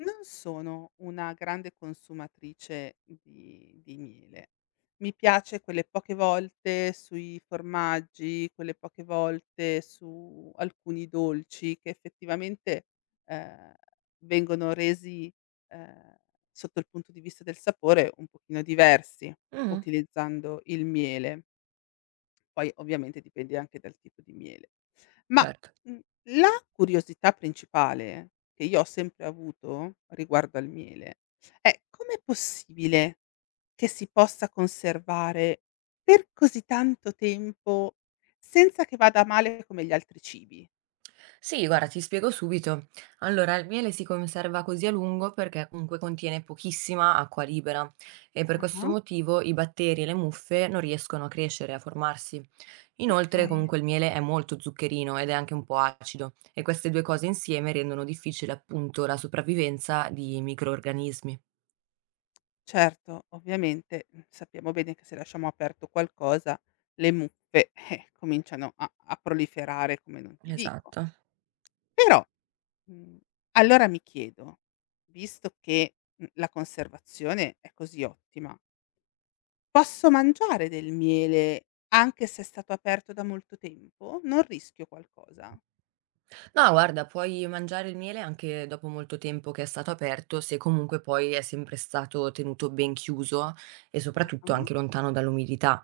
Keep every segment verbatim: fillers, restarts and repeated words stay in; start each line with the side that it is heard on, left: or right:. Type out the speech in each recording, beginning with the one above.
left: Non sono una grande consumatrice di di miele. Mi piace quelle poche volte sui formaggi, quelle poche volte su alcuni dolci che effettivamente, ehm, vengono resi, ehm, sotto il punto di vista del sapore un pochino diversi
right: Mh-mh,
left: utilizzando il miele. Poi ovviamente dipende anche dal tipo di miele. Ma,
right: certo.
left: mhmm, la curiosità principale che io ho sempre avuto riguardo al miele è: com'è possibile che si possa conservare per così tanto tempo senza che vada a male come gli altri cibi?
right: Sì, guarda, ti spiego subito. Allora, il miele si conserva così a lungo perché comunque contiene pochissima acqua libera e per questo
left: Ah-ah,
right: motivo i batteri e le muffe non riescono a crescere, a formarsi. Inoltre,
left: okay.
right: comunque, il miele è molto zuccherino ed è anche un po' acido e queste due cose insieme rendono difficile, appunto, la sopravvivenza di microrganismi.
left: Certo, ovviamente, mhmm, sappiamo bene che se lasciamo aperto qualcosa le muffe, eh, cominciano a a proliferare come non ti dico.
right: Esatto.
left: Però Mhmm, allora mi chiedo, visto che, mhmm, la conservazione è così ottima, posso mangiare del miele anche se è stato aperto da molto tempo? Non rischio qualcosa?
right: No, guarda, puoi mangiare il miele anche dopo molto tempo che è stato aperto, se comunque poi è sempre stato tenuto ben chiuso e soprattutto
left: Ah-ah,
right: anche lontano dall'umidità.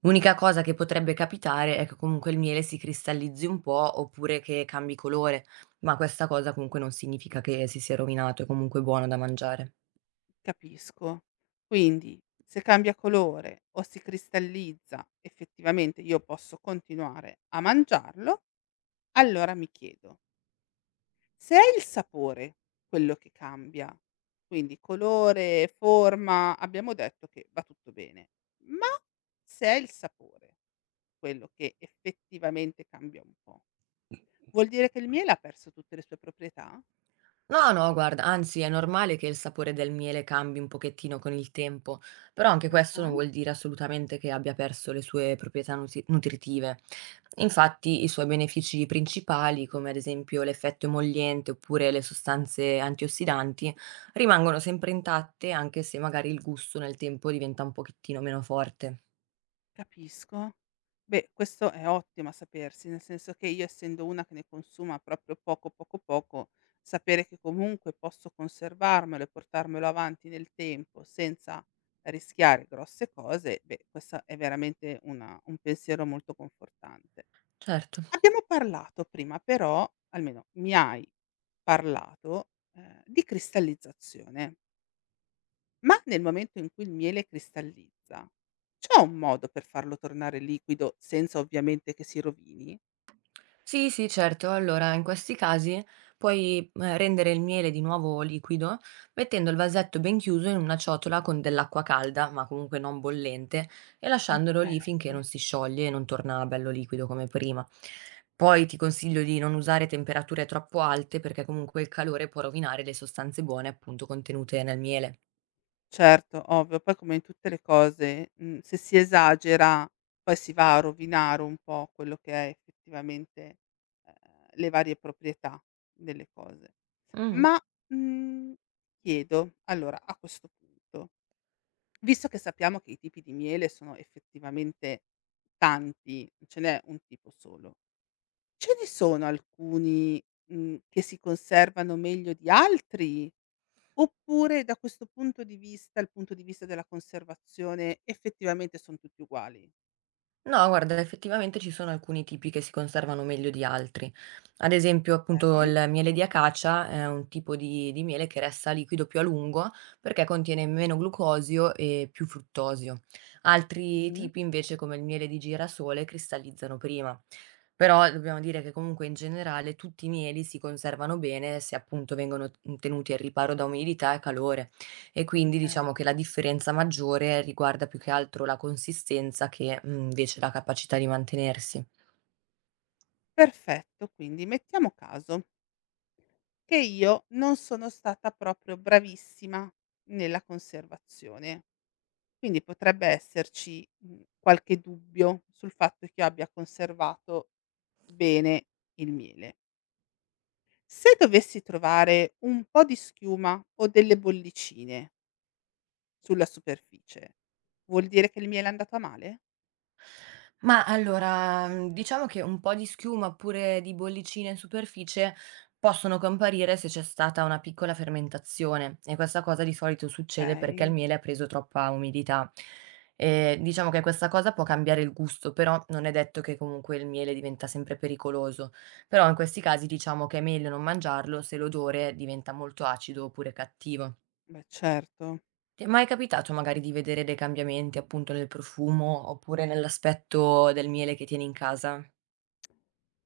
right: L'unica cosa che potrebbe capitare è che comunque il miele si cristallizzi un po' oppure che cambi colore, ma questa cosa comunque non significa che si sia rovinato, è comunque buono da mangiare.
left: capisco. Quindi se cambia colore o si cristallizza, effettivamente io posso continuare a mangiarlo? Allora mi chiedo: se è il sapore quello che cambia, quindi colore, forma, abbiamo detto che va tutto bene, ma se è il sapore quello che effettivamente cambia un po', vuol dire che il miele ha perso tutte le sue proprietà?
right: No, no, guarda, anzi è normale che il sapore del miele cambi un pochettino con il tempo, però anche questo non
left: Ah-ah.
right: vuol dire assolutamente che abbia perso le sue proprietà nutri- nutritive. Infatti, i suoi benefici principali, come ad esempio l'effetto emolliente oppure le sostanze antiossidanti, rimangono sempre intatte anche se magari il gusto nel tempo diventa un pochettino meno forte.
left: Capisco. Beh, questo è ottimo a sapersi, nel senso che io, essendo una che ne consuma proprio poco, poco, poco, sapere che comunque posso conservarmelo e portarmelo avanti nel tempo senza rischiare grosse cose, beh, questa è veramente una un pensiero molto confortante.
right: Certo.
left: Abbiamo parlato prima, però, almeno mi hai parlato, ehm, di cristallizzazione. Ma nel momento in cui il miele cristallizza, c'è un modo per farlo tornare liquido senza ovviamente che si rovini?
right: Sì, sì, certo. Allora, in questi casi puoi eh, rendere il miele di nuovo liquido mettendo il vasetto ben chiuso in una ciotola con dell'acqua calda, ma comunque non bollente, e lasciandolo lì
left: Okay.
right: finché non si scioglie e non torna bello liquido come prima. Poi ti consiglio di non usare temperature troppo alte perché comunque il calore può rovinare le sostanze buone appunto contenute nel miele.
left: Certo, ovvio, poi come in tutte le cose, mhmm, se si esagera poi si va a rovinare un po' quello che è effettivamente, ehm, le varie proprietà delle cose.
right: Mm.
left: Ma, mhmm, Chiedo allora a questo punto, visto che sappiamo che i tipi di miele sono effettivamente tanti, non ce n'è un tipo solo. Ce ne sono alcuni, mhmm, che si conservano meglio di altri? Oppure da questo punto di vista, il punto di vista della conservazione, effettivamente son tutti uguali?
right: No, guarda, effettivamente ci sono alcuni tipi che si conservano meglio di altri. Ad esempio, appunto,
left: Okay.
right: il miele di acacia è un tipo di, di miele che resta liquido più a lungo perché contiene meno glucosio e più fruttosio. Altri
left: Mh-mh.
right: tipi, invece, come il miele di girasole, cristallizzano prima. Però dobbiamo dire che comunque in generale tutti i mieli si conservano bene se appunto vengono tenuti al riparo da umidità e calore. E quindi
left: Okay.
right: diciamo che la differenza maggiore riguarda più che altro la consistenza che, mhmm, invece la capacità di mantenersi.
left: Perfetto, quindi mettiamo caso che io non sono stata proprio bravissima nella conservazione, quindi potrebbe esserci, mhmm, qualche dubbio sul fatto che io abbia conservato bene il miele. Se dovessi trovare un po' di schiuma o delle bollicine sulla superficie, vuol dire che il miele è andato a male?
right: Ma allora, mhmm, diciamo che un po' di schiuma, oppure di bollicine in superficie, possono comparire se c'è stata una piccola fermentazione e questa cosa di solito succede perché il
left: Okay,
right: miele ha preso troppa umidità. Ehm, diciamo che questa cosa può cambiare il gusto, però non è detto che comunque il miele diventa sempre pericoloso. Però in questi casi diciamo che è meglio non mangiarlo se l'odore diventa molto acido oppure cattivo.
left: beh certo.
right: Ti è mai capitato magari di vedere dei cambiamenti appunto nel profumo oppure nell'aspetto del miele che tieni in casa?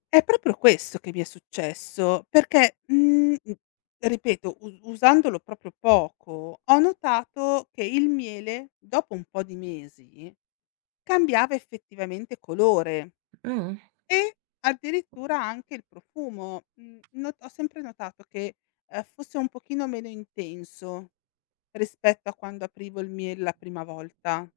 left: È proprio questo che mi è successo perché, mhmm, mhmm, ripeto, u usandolo proprio poco, ho notato che il miele, dopo un po' di mesi, cambiava effettivamente colore.
right: Mh.
left: E addirittura anche il profumo. Mhmm, no, ho sempre notato che, ehm, fosse un pochino meno intenso rispetto a quando aprivo il miele la prima volta.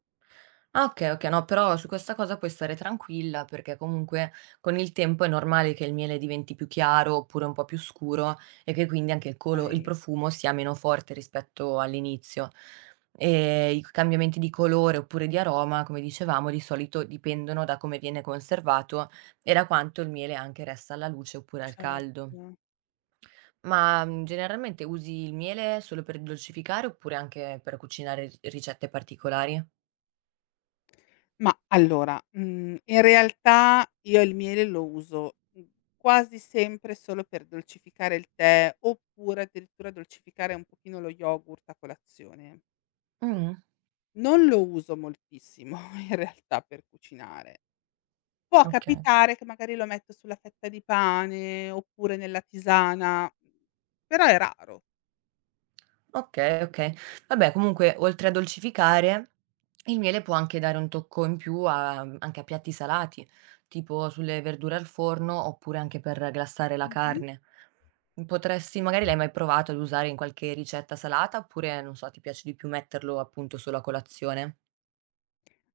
right: Ah, okay, okay, no, però su questa cosa puoi stare tranquilla perché comunque con il tempo è normale che il miele diventi più chiaro oppure un po' più scuro e che quindi anche il colo il
left: Okay,
right: profumo sia meno forte rispetto all'inizio. Ehm, I cambiamenti di colore oppure di aroma, come dicevamo, di solito dipendono da come viene conservato e da quanto il miele anche resta alla luce oppure al
left: certo.
right: caldo. Ma, mhmm, generalmente usi il miele solo per dolcificare oppure anche per cucinare ri ricette particolari?
left: Ma allora, mhmm, in realtà io il miele lo uso, mhmm, quasi sempre solo per dolcificare il tè, oppure addirittura dolcificare un pochino lo yogurt a colazione.
right: Mh.
left: Non lo uso moltissimo in realtà per cucinare. Può
right: Okay.
left: capitare che magari lo metto sulla fetta di pane, oppure nella tisana, però è raro.
right: Okay, okay. Vabbè, comunque, oltre a dolcificare, il miele può anche dare un tocco in più a mhmm, anche a piatti salati, tipo sulle verdure al forno oppure anche per glassare la
left: Mh-mh.
right: carne. Potresti magari l'hai mai provato ad usare in qualche ricetta salata oppure, non so, ti piace di più metterlo appunto solo a colazione?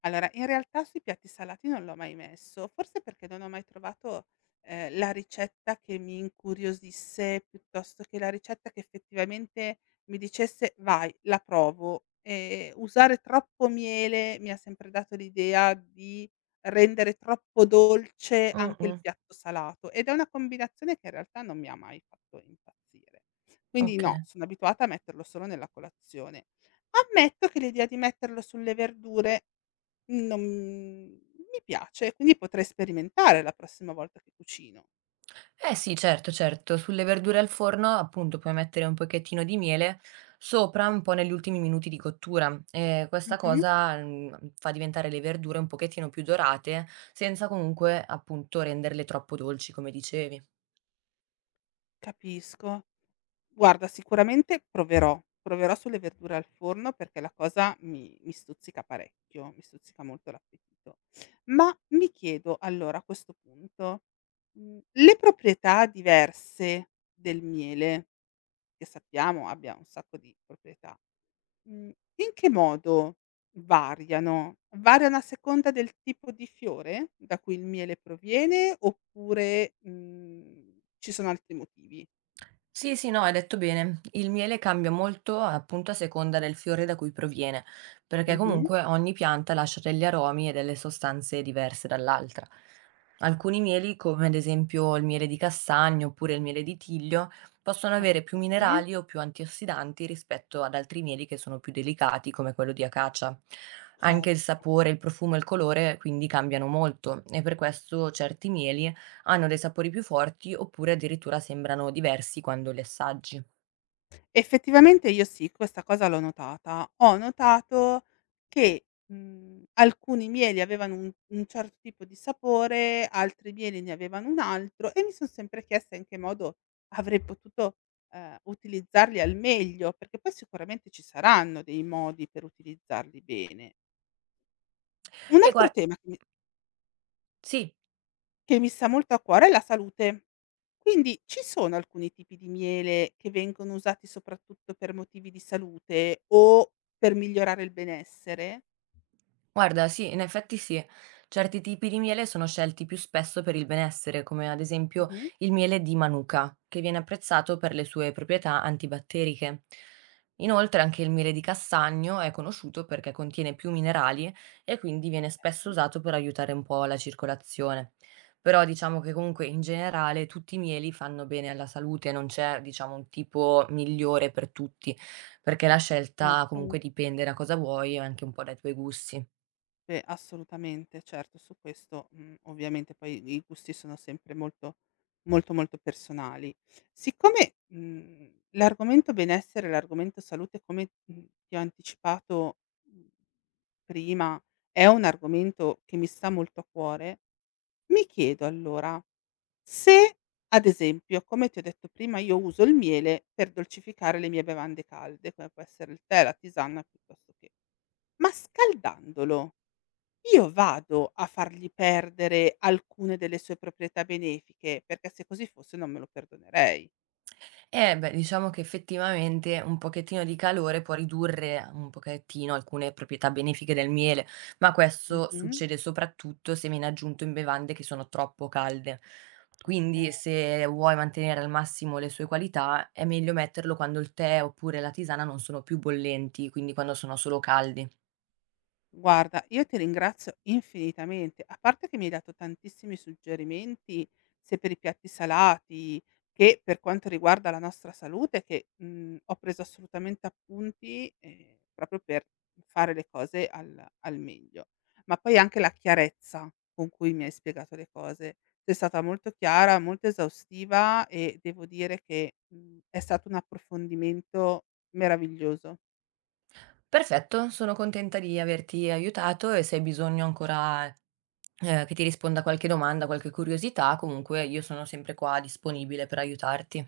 left: Allora, in realtà sui piatti salati non l'ho mai messo, forse perché non ho mai trovato, ehm, la ricetta che mi incuriosisse, piuttosto che la ricetta che effettivamente mi dicesse: "Vai, la provo". Ehm, usare troppo miele mi ha sempre dato l'idea di rendere troppo dolce anche il
right: Mh-mh,
left: piatto salato, ed è una combinazione che in realtà non mi ha mai fatto impazzire. Quindi no,
right: okay.
left: sono abituata a metterlo solo nella colazione. Ammetto che l'idea di metterlo sulle verdure non mi piace, quindi potrei sperimentare la prossima volta che cucino.
right: Eh sì, certo, certo. Sulle verdure al forno, appunto, puoi mettere un pochettino di miele sopra un po' negli ultimi minuti di cottura. E questa
left: Mh-mh,
right: cosa, mm, fa diventare le verdure un pochettino più dorate, senza comunque, appunto, renderle troppo dolci, come dicevi.
left: capisco. Guarda, sicuramente proverò, proverò sulle verdure al forno perché la cosa mi mi stuzzica parecchio, mi stuzzica molto l'appetito. Ma mi chiedo allora a questo punto, mhmm, le proprietà diverse del miele, che sappiamo abbia un sacco di proprietà, Mhmm, in che modo variano? Variano a seconda del tipo di fiore da cui il miele proviene oppure, mhmm, ci sono altri motivi?
right: Sì, sì, no, hai detto bene. Il miele cambia molto appunto a seconda del fiore da cui proviene, perché
left: Mh-mh.
right: comunque ogni pianta lascia degli aromi e delle sostanze diverse dall'altra. Alcuni mieli, come ad esempio il miele di castagno oppure il miele di tiglio, possono avere più
left: Okay,
right: minerali o più antiossidanti rispetto ad altri mieli che sono più delicati, come quello di acacia. Anche
left: certo.
right: il sapore, il profumo e il colore quindi cambiano molto e per questo certi mieli hanno dei sapori più forti oppure addirittura sembrano diversi quando li assaggi.
left: Effettivamente io sì, questa cosa l'ho notata. Ho notato che, mhmm, alcuni mieli avevano un un certo tipo di sapore, altri mieli ne avevano un altro e mi son sempre chiesta in che modo avrei potuto, ehm, utilizzarli al meglio, perché poi sicuramente ci saranno dei modi per utilizzarli bene. Un
right: E gua
left: altro tema che mi
right: Sì,
left: Che mi sta molto a cuore è la salute. Quindi ci sono alcuni tipi di miele che vengono usati soprattutto per motivi di salute o per migliorare il benessere?
right: guarda, sì, in effetti sì. Certi tipi di miele sono scelti più spesso per il benessere, come ad esempio
left: Mh-mh.
right: il miele di Manuka, che viene apprezzato per le sue proprietà antibatteriche. Inoltre anche il miele di castagno è conosciuto perché contiene più minerali e quindi viene spesso
left: Mh.
right: usato per aiutare un po' la circolazione. Però diciamo che comunque in generale tutti i mieli fanno bene alla salute, non c'è diciamo un tipo migliore per tutti, perché la scelta
left: Certo.
right: comunque dipende da cosa vuoi e anche un po' dai tuoi gusti.
left: Beh, assolutamente, certo, su questo, mhmm, ovviamente poi i gusti sono sempre molto, molto, molto personali. Siccome, mhmm, l'argomento benessere, l'argomento salute, come, mhmm, ti ho anticipato, mhmm, prima, è un argomento che mi sta molto a cuore. Mi chiedo allora, se ad esempio, come ti ho detto prima, io uso il miele per dolcificare le mie bevande calde, come può essere il tè, la tisana, piuttosto che ma scaldandolo, io vado a fargli perdere alcune delle sue proprietà benefiche? Perché se così fosse non me lo perdonerei.
right: Eh beh, diciamo che effettivamente un pochettino di calore può ridurre un pochettino alcune proprietà benefiche del miele, ma questo
left: Mh-mh.
right: succede soprattutto se viene aggiunto in bevande che sono troppo calde.
left: Okay.
right: Quindi se vuoi mantenere al massimo le sue qualità, è meglio metterlo quando il tè oppure la tisana non sono più bollenti, quindi quando sono solo caldi.
left: Guarda, io ti ringrazio infinitamente. A parte che mi hai dato tantissimi suggerimenti, sia per i piatti salati che per quanto riguarda la nostra salute, che, mhmm, ho preso assolutamente appunti, ehm, proprio per fare le cose al al meglio. Ma poi anche la chiarezza con cui mi hai spiegato le cose. Sei stata molto chiara, molto esaustiva e devo dire che, mhmm, è stato un approfondimento meraviglioso.
right: Perfetto, sono contenta di averti aiutato e se hai bisogno ancora Ehm, che ti risponda a qualche domanda, qualche curiosità, comunque io sono sempre qua disponibile per aiutarti.